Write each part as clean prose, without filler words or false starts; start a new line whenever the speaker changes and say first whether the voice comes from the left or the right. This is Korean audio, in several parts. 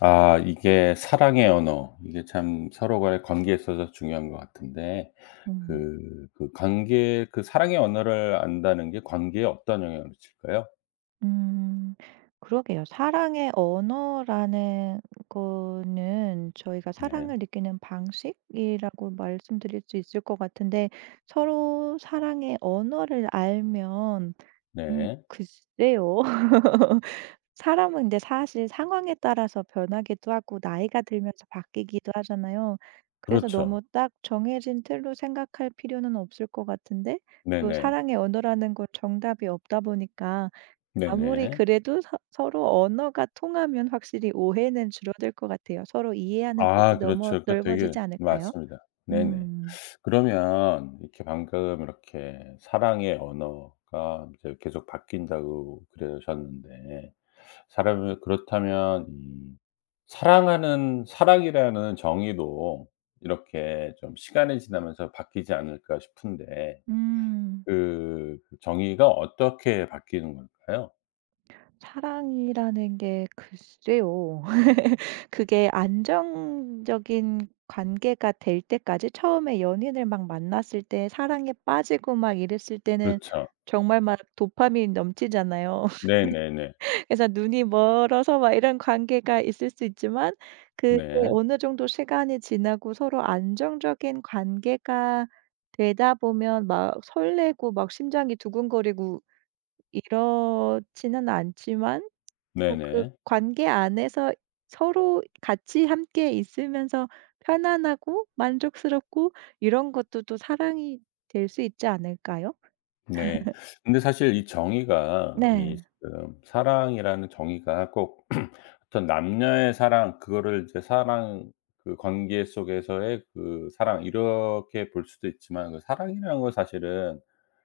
left: 아 이게 사랑의 언어 이게 참 서로 간의 관계에 있어서 중요한 것 같은데
right: 음.
left: 그 관계 그 사랑의 언어를 안다는 게 관계에 어떤 영향을 미칠까요?
right: 음. 그러게요. 사랑의 언어라는 거는 저희가
left: 네.
right: 사랑을 느끼는 방식이라고 말씀드릴 수 있을 것 같은데 서로 사랑의 언어를 알면
left: 네.
right: 글쎄요. 사람은 근데 사실 상황에 따라서 변하기도 하고 나이가 들면서 바뀌기도 하잖아요. 그래서
left: 그렇죠.
right: 너무 딱 정해진 틀로 생각할 필요는 없을 것 같은데 또
left: 네네.
right: 사랑의 언어라는 건 정답이 없다 보니까 아무리
left: 네네.
right: 그래도 서 서로 언어가 통하면 확실히 오해는 줄어들 것 같아요. 서로 이해하는 폭이
left: 아
right: 넘어
left: 그렇죠. 그 되게
right: 넓어지지 않을까요?
left: 맞습니다. 네네.
right: 음.
left: 그러면 이렇게 방금 이렇게 사랑의 언어가 이제 계속 바뀐다고 그러셨는데 사람을 그렇다면 사랑하는 사랑이라는 정의도 이렇게 좀 시간이 지나면서 바뀌지 않을까 싶은데
right: 음.
left: 그 정의가 어떻게 바뀌는 걸까요?
right: 사랑이라는 게 글쎄요. 그게 안정적인 관계가 될 때까지 처음에 연인을 막 만났을 때 사랑에 빠지고 막 이랬을 때는
left: 그렇죠.
right: 정말 막 도파민 넘치잖아요.
left: 네네네.
right: 그래서 눈이 멀어서 막 이런 관계가 있을 수 있지만 그게
left: 네.
right: 어느 정도 시간이 지나고 서로 안정적인 관계가 되다 보면 막 설레고 막 심장이 두근거리고 이렇지는 않지만 또 그
left: 네네.
right: 관계 안에서 서로 같이 함께 있으면서 편안하고 만족스럽고 이런 것도 또 사랑이 될 수 있지 않을까요?
left: 네. 근데 사실 이 정의가 이
right: 네.
left: 지금 사랑이라는 정의가 꼭 어떤 남녀의 사랑 그거를 이제 사랑 그 관계 속에서의 그 사랑 이렇게 볼 수도 있지만 그 사랑이라는 건 사실은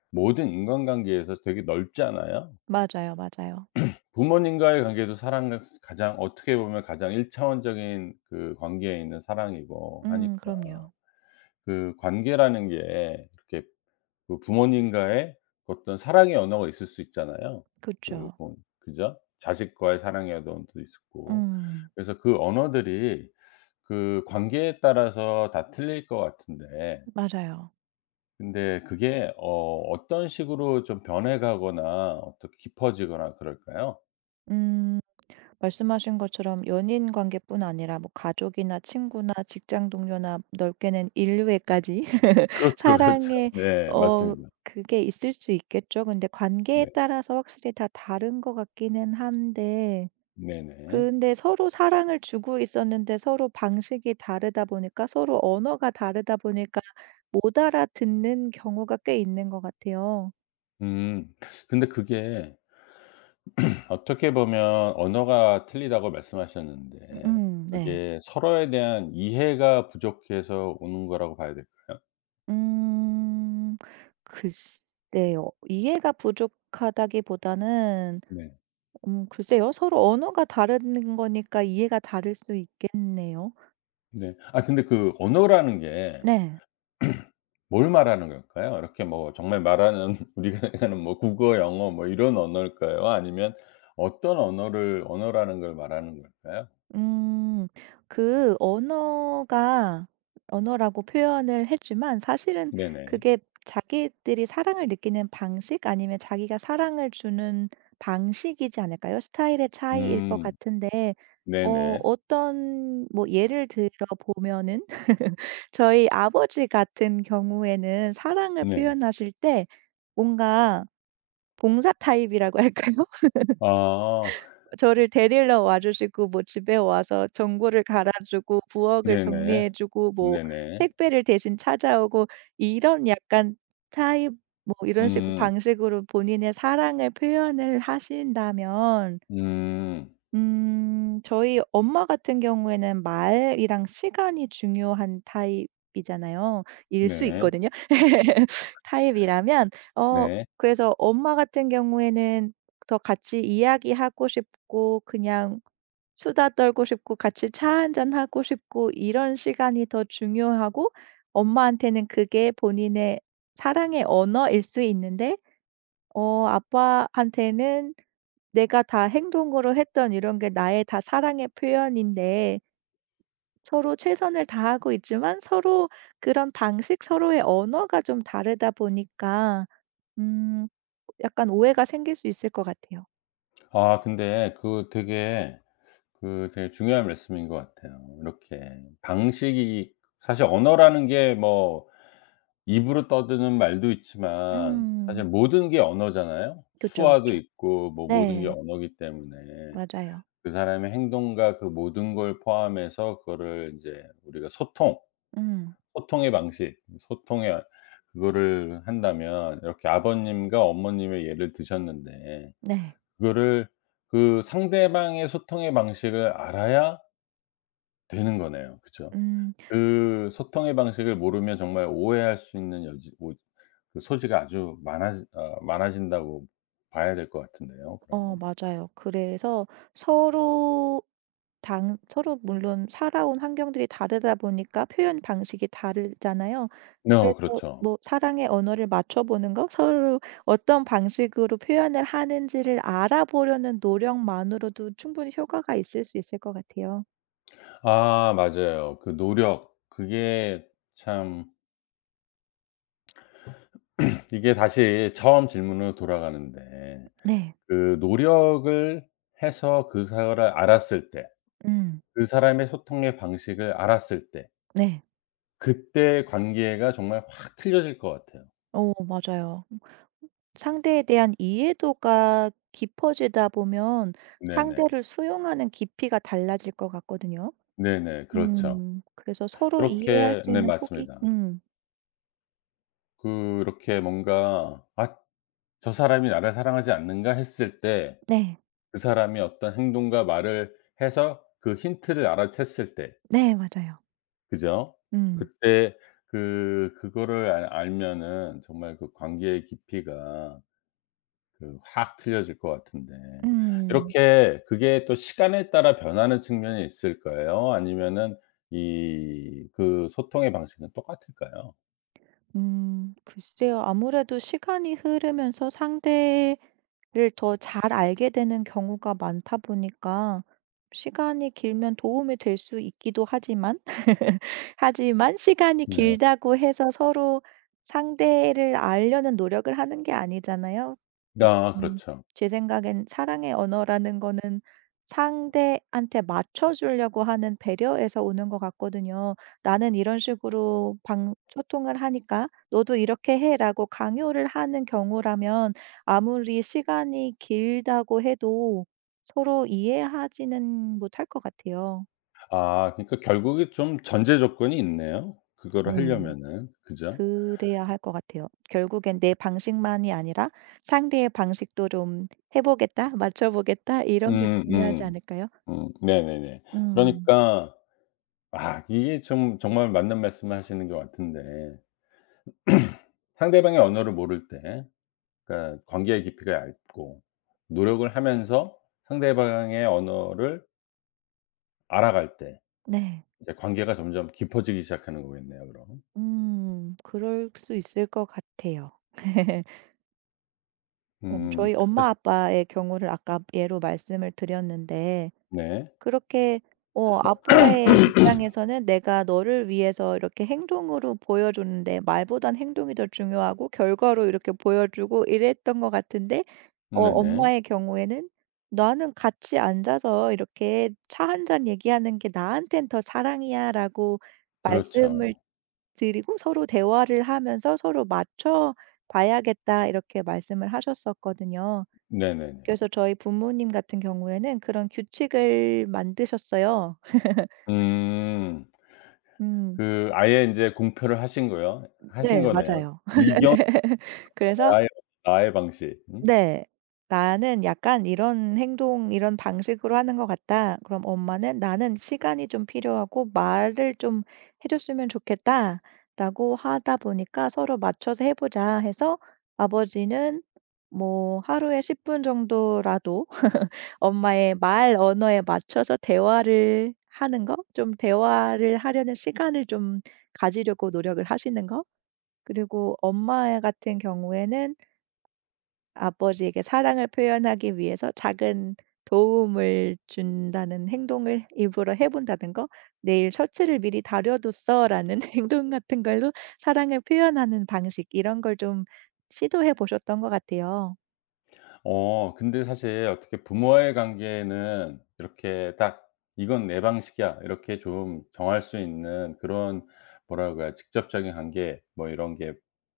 left: 모든 인간관계에서 되게 넓잖아요.
right: 맞아요, 맞아요.
left: 부모님과의 관계도 사랑 가장 어떻게 보면 가장 1 차원적인 그 관계에 있는 사랑이고 하니까
right: 그럼요.
left: 그 관계라는 게 이렇게 그 부모님과의 어떤 사랑의 언어가 있을 수 있잖아요. 그
right: 그쵸.
left: 뭐 그죠? 자식과의 사랑의 언어도 있고.
right: 음.
left: 그래서 그 언어들이 그 관계에 따라서 다 틀릴 것 같은데
right: 맞아요.
left: 근데 그게 어떤 식으로 좀 변해 가거나 어떻게 깊어지거나 그럴까요?
right: 음 말씀하신 것처럼 연인 관계뿐 아니라 뭐 가족이나 친구나 직장 동료나 넓게는 인류에까지
left: 그렇죠, 그렇죠.
right: 사랑에
left: 네.
right: 어
left: 맞습니다.
right: 그게 있을 수 있겠죠. 근데 관계에
left: 네.
right: 따라서 확실히 다 다른 것 같기는 한데
left: 네네.
right: 근데 서로 사랑을 주고 있었는데 서로 방식이 다르다 보니까 서로 언어가 다르다 보니까 못 알아듣는 경우가 꽤 있는 것 같아요.
left: 음. 근데 그게 어떻게 보면 언어가 틀리다고 말씀하셨는데
right: 네.
left: 그게 서로에 대한 이해가 부족해서 오는 거라고 봐야 될까요?
right: 음. 글쎄요. 이해가 부족하다기보다는
left: 네.
right: 글쎄요. 서로 언어가 다른 거니까 이해가 다를 수 있겠네요.
left: 네. 아 근데 그 언어라는 게
right: 네.
left: 뭘 말하는 걸까요? 이렇게 뭐 정말 말하는 우리가 생각하는 뭐 국어, 영어 뭐 이런 언어일까요? 아니면 어떤 언어를 언어라는 걸 말하는 걸까요?
right: 음. 그 언어가 언어라고 표현을 했지만 사실은
left: 네네.
right: 그게 자기들이 사랑을 느끼는 방식 아니면 자기가 사랑을 주는 방식이지 않을까요? 스타일의 차이일 것
left: 음.
right: 같은데
left: 네네.
right: 어떤 뭐 예를 들어 보면은 저희 아버지 같은 경우에는 사랑을
left: 네.
right: 표현하실 때 뭔가 봉사 타입이라고 할까요?
left: 아.
right: 저를 데리러 와 주시고 뭐 집에 와서 전구를 갈아 주고 부엌을
left: 네네.
right: 정리해 주고 뭐
left: 네네.
right: 택배를 대신 찾아오고 이런 약간 타입 뭐 이런 식으로
left: 음.
right: 방식으로 본인의 사랑을 표현을 하신다면
left: 음.
right: 저희 엄마 같은 경우에는 말이랑 시간이 중요한 타입이잖아요.
left: 네.
right: 일수이거든요. 타입이라면 어
left: 네.
right: 그래서 엄마 같은 경우에는 더 같이 이야기하고 싶고 그냥 수다 떨고 싶고 같이 차 한잔하고 싶고 이런 시간이 더 중요하고 엄마한테는 그게 본인의 사랑의 언어일 수 있는데 아빠한테는 내가 다 행동으로 했던 이런 게 나의 다 사랑의 표현인데 서로 최선을 다하고 있지만 서로 그런 방식, 서로의 언어가 좀 다르다 보니까 음 약간 오해가 생길 수 있을 것 같아요.
left: 아 근데 그 되게 중요한 말씀인 것 같아요. 이렇게 방식이 사실 언어라는 게 뭐 입으로 떠드는 말도 있지만 사실
right: 음.
left: 모든 게 언어잖아요.
right: 그쵸,
left: 수화도
right: 그쵸.
left: 있고 뭐 모든 게
right: 네.
left: 언어기 때문에
right: 맞아요.
left: 그 사람의 행동과 그 모든 걸 포함해서 그거를 인제 우리가 소통,
right: 음.
left: 소통의 방식, 소통의 그거를 한다면 이렇게 아버님과 어머님의 예를 드셨는데
right: 네.
left: 그거를 그 상대방의 소통의 방식을 알아야 되는 거네요. 그죠?
right: 음.
left: 그 소통의 방식을 모르면 정말 오해할 수 있는 여지 오 그 소지가 아주 많아지 많아진다고 봐야 될 것 같은데요 그러면.
right: 어 맞아요. 그래서 서로 서로 물론 살아온 환경들이 다르다 보니까 표현 방식이 다르잖아요.
left: 네
right: 그래서
left: 그렇죠.
right: 뭐 사랑의 언어를 맞춰보는 거 서로 어떤 방식으로 표현을 하는지를 알아보려는 노력만으로도 충분히 효과가 있을 수 있을 것 같아요.
left: 아 맞아요. 그 노력 그게 참 이게 다시 처음 질문으로 돌아가는데
right: 네.
left: 그 노력을 해서 그 사람을 알았을 때
right: 음.
left: 그 사람의 소통의 방식을 알았을 때
right: 네.
left: 그때 관계가 정말 확 틀려질 것 같아요.
right: 어 맞아요. 상대에 대한 이해도가 깊어지다 보면
left: 네네.
right: 상대를 수용하는 깊이가 달라질 것 같거든요.
left: 네네. 그렇죠.
right: 음. 그래서 서로 이해할
left: 그렇게
right: 수
left: 네
right: 있는 폭이
left: 맞습니다. 그렇게 뭔가 '아 저 사람이 나를 사랑하지 않는가?' 했을 때
right: 네.
left: 그 사람이 어떤 행동과 말을 해서 그 힌트를 알아챘을 때
right: 네 맞아요.
left: 그죠?
right: 음.
left: 그때 그 그거를 알 알면은 정말 그 관계의 깊이가 그 확 틀려질 것 같은데
right: 음.
left: 이렇게 그게 또 시간에 따라 변하는 측면이 있을까요? 아니면은 이 그 소통의 방식은 똑같을까요?
right: 글쎄요. 아무래도 시간이 흐르면서 상대를 더 잘 알게 되는 경우가 많다 보니까 시간이 길면 도움이 될 수 있기도 하지만 하지만 시간이
left: 네.
right: 길다고 해서 서로 상대를 알려는 노력을 하는 게 아니잖아요.
left: 아
right: 음.
left: 그렇죠.
right: 제 생각엔 사랑의 언어라는 거는 상대한테 맞춰 주려고 하는 배려에서 오는 것 같거든요. "나는 이런 식으로 방 소통을 하니까 너도 이렇게 해."라고 강요를 하는 경우라면 아무리 시간이 길다고 해도 서로 이해하지는 못할 것 같아요.
left: 아 그러니까 결국에 좀 전제 조건이 있네요, 그거를
right: 음.
left: 하려면은. 그죠?
right: 그래야 할 것 같아요. "결국엔 내 방식만이 아니라 상대의 방식도 좀 해 보겠다. 맞춰 보겠다." 이런 게
left: 음
right: 중요하지
left: 음.
right: 않을까요?
left: 네네네.
right: 음.
left: 그러니까 아 이게 좀 정말 맞는 말씀을 하시는 것 같은데 상대방의 언어를 모를 때 그러니까 관계의 깊이가 얇고 노력을 하면서 상대방의 언어를 알아갈 때
right: 네.
left: 이제 관계가 점점 깊어지기 시작하는 거겠네요 그럼.
right: 음. 그럴 수 있을 것 같아요.
left: 음
right: 저희 엄마 아빠의 경우를 아까 예로 말씀을 드렸는데
left: 네.
right: 그렇게 아빠의 입장에서는 내가 너를 위해서 이렇게 행동으로 보여 줬는데 말보단 행동이 더 중요하고 결과로 이렇게 보여 주고 이랬던 것 같은데
left: 네네.
right: 엄마의 경우에는 "나는 같이 앉아서 이렇게 차 한잔 얘기하는 게 나한텐 더 사랑이야."라고
left: 그렇죠.
right: 말씀을 드리고 서로 대화를 하면서 서로 맞춰 봐야겠다 이렇게 말씀을 하셨었거든요.
left: 네네네.
right: 그래서 저희 부모님 같은 경우에는 그런 규칙을 만드셨어요.
left: 음.
right: 음
left: 그 아예 인제 공표를 하신 거요 하신
right: 네
left: 거네요.
right: 맞아요.
left: 이견
right: 그래서
left: 나의 나의 방식. 음.
right: 네. "나는 약간 이런 행동 이런 방식으로 하는 것 같다." 그럼 엄마는 "나는 시간이 좀 필요하고 말을 좀 해 줬으면 좋겠다."라고 하다 보니까 서로 맞춰서 해 보자 해서 아버지는 뭐 하루에 10분 정도라도 엄마의 말 언어에 맞춰서 대화를 하는 거 좀 대화를 하려는 시간을 좀 가지려고 노력을 하시는 거 그리고 엄마 같은 경우에는 아버지에게 사랑을 표현하기 위해서 작은 도움을 준다는 행동을 일부러 해 본다는 거, '내일 셔츠를 미리 다려 뒀어.'라는 행동 같은 걸로 사랑을 표현하는 방식 이런 걸 좀 시도해 보셨던 것 같아요.
left: 어 근데 사실 어떻게 부모와의 관계는 이렇게 딱 '이건 내 방식이야.' 이렇게 좀 정할 수 있는 그런 뭐라 그래야 직접적인 관계 뭐 이런 게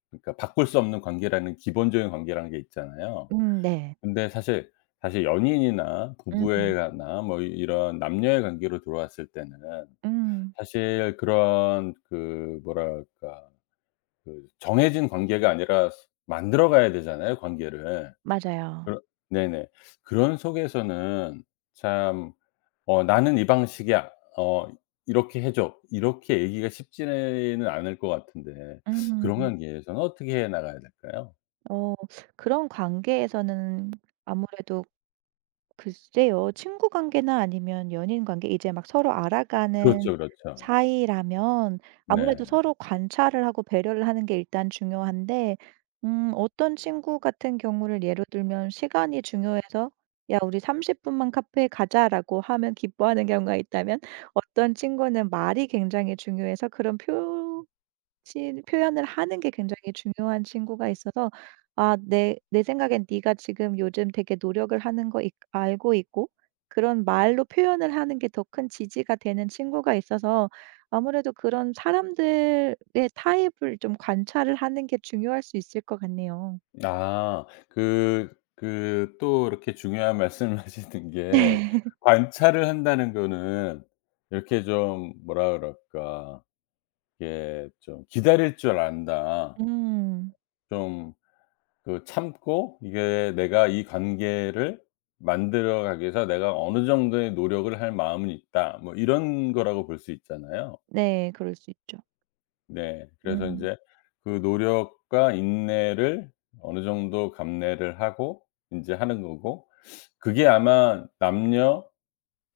left: 그러니까 바꿀 수 없는 관계라는 기본적인 관계라는 게 있잖아요.
right: 네.
left: 근데 사실 연인이나 부부에
right: 음.
left: 관나뭐 이런 남녀의 관계로 들어왔을 때는
right: 음.
left: 사실 그런 그 뭐랄까 그 정해진 관계가 아니라 만들어 가야 되잖아요 관계를.
right: 맞아요.
left: 그러 네네. 그런 속에서는 참 어 '나는 이 방식이 야 어 이렇게 해 줘.' 이렇게 얘기가 쉽지는 않을 것 같은데
right: 음.
left: 그런 관계에서는 어떻게 해 나가야 될까요?
right: 어 그런 관계에서는 아무래도 글쎄요. 친구 관계나 아니면 연인 관계 이제 막 서로 알아가는
left: 그렇죠, 그렇죠.
right: 사이라면 아무래도
left: 네.
right: 서로 관찰을 하고 배려를 하는 게 일단 중요한데 어떤 친구 같은 경우를 예로 들면 시간이 중요해서 "야 우리 30 분만 카페에 가자."라고 하면 기뻐하는 경우가 있다면 어떤 친구는 말이 굉장히 중요해서 그런 표 친 표현을 하는 게 굉장히 중요한 친구가 있어서 아 내 생각엔 네가 지금 요즘 되게 노력을 하는 거 알고 있고 그런 말로 표현을 하는 게 더 큰 지지가 되는 친구가 있어서 아무래도 그런 사람들의 타입을 좀 관찰을 하는 게 중요할 수 있을 것 같네요.
left: 아 그 또 이렇게 중요한 말씀을 하시는 게 관찰을 한다는 거는 이렇게 좀 뭐라 그럴까. 이게 좀 '기다릴 줄 안다.'
right: 음.
left: 좀 그 참고 이게 내가 이 관계를 만들어 가기 위해서 내가 어느 정도의 노력을 할 마음은 있다. 뭐 이런 거라고 볼 수 있잖아요.
right: 네. 그럴 수 있죠.
left: 네. 그래서
right: 음.
left: 인제 그 노력과 인내를 어느 정도 감내를 하고 인제 하는 거고 그게 아마 남녀,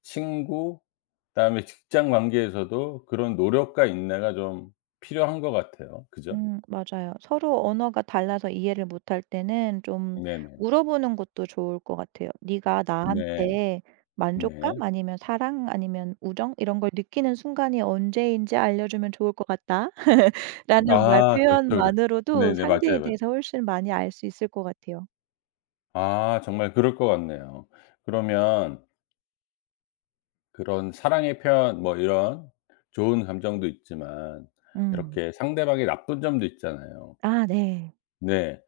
left: 친구 그다음에 직장 관계에서도 그런 노력과 인내가 좀 필요한 것 같아요. 그죠?
right: 맞아요. 서로 언어가 달라서 이해를 못할 때는 좀
left: 네네.
right: 물어보는 것도 좋을 것 같아요. "네가
left: 네.
right: 나한테 만족감
left: 네.
right: 아니면 사랑 아니면 우정 이런 걸 느끼는 순간이 언제인지 알려주면 좋을 것 같다." 라는 말
left: 아 그렇죠, 그렇
right: 표현만으로도
left: 네네.
right: 상대에
left: 맞아요, 맞아요.
right: 대해서 훨씬 많이 알 수 있을 것 같아요.
left: 아 정말 그럴 것 같네요. 그러면 그런 사랑의 표현 뭐 이런 좋은 감정도 있지만
right: 음.
left: 이렇게 상대방의 나쁜 점도 있잖아요.
right: 아 네.
left: 네.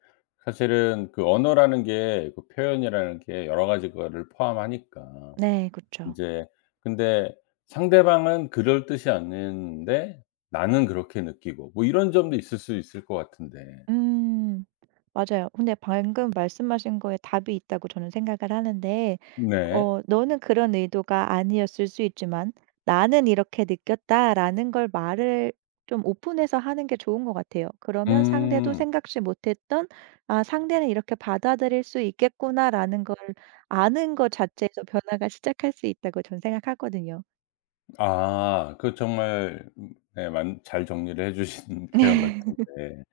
left: 사실은 그 언어라는 게 그 표현이라는 게 여러 가지 거를 포함하니까.
right: 네그렇죠
left: 인제 근데 상대방은 그럴 뜻이 아닌데 나는 그렇게 느끼고 뭐 이런 점도 있을 수 있을 것 같은데.
right: 음. 맞아요. 근데 방금 말씀하신 거에 답이 있다고 저는 생각을 하는데
left: 네.
right: "너는 그런 의도가 아니었을 수 있지만 나는 이렇게 느꼈다."라는 걸 말을 좀 오픈해서 하는 게 좋은 것 같아요. 그러면 상대도
left: 음.
right: 생각지 못했던 '아 상대는 이렇게 받아들일 수 있겠구나.'라는 걸 아는 것 자체에서 변화가 시작할 수 있다고 저는 생각하거든요.
left: 아 그 정말 네 잘 정리를 해 주신 표현 같은데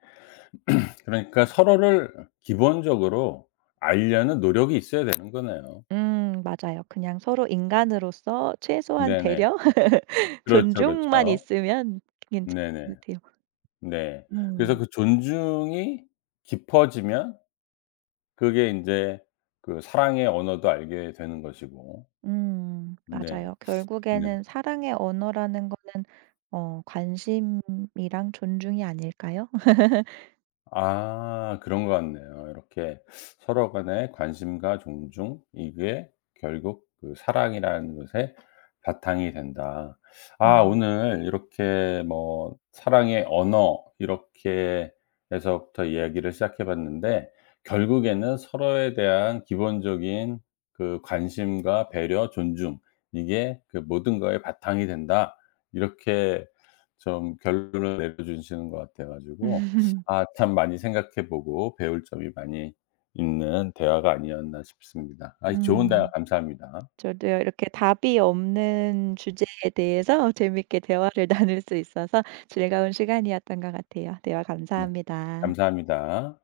left: 그러니까 서로를 기본적으로 알려는 노력이 있어야 되는 거네요.
right: 맞아요. 그냥 서로 인간으로서 최소한
left: 네네.
right: 배려?
left: 그렇죠,
right: 존중만
left: 그렇죠.
right: 있으면 괜찮은
left: 네네.
right: 것 같아요.
left: 네. 그래서
right: 음.
left: 그 존중이 깊어지면 그게 이제 그 사랑의 언어도 알게 되는 것이고.
right: 음. 맞아요.
left: 네. 네.
right: 결국에는 사랑의 언어라는 거는 어 관심이랑 존중이 아닐까요?
left: 아 그런 것 같네요. 이렇게 서로 간의 관심과 존중 이게 결국 그 사랑이라는 것의 바탕이 된다. 아
right: 음.
left: 오늘 이렇게 뭐 사랑의 언어 이렇게 해서부터 이야기를 시작해 봤는데 결국에는 서로에 대한 기본적인 그 관심과 배려, 존중 이게 그 모든 거의 바탕이 된다. 이렇게 좀 결론을 내려 주시는 것 같아 가지고 아 참 많이 생각해 보고 배울 점이 많이 있는 대화가 아니었나 싶습니다. 아 좋은 대화
right: 음.
left: 감사합니다.
right: 저도요. 이렇게 답이 없는 주제에 대해서 재밌게 대화를 나눌 수 있어서 즐거운 시간이었던 것 같아요. 대화
left: 네.
right: 감사합니다.
left: 감사합니다.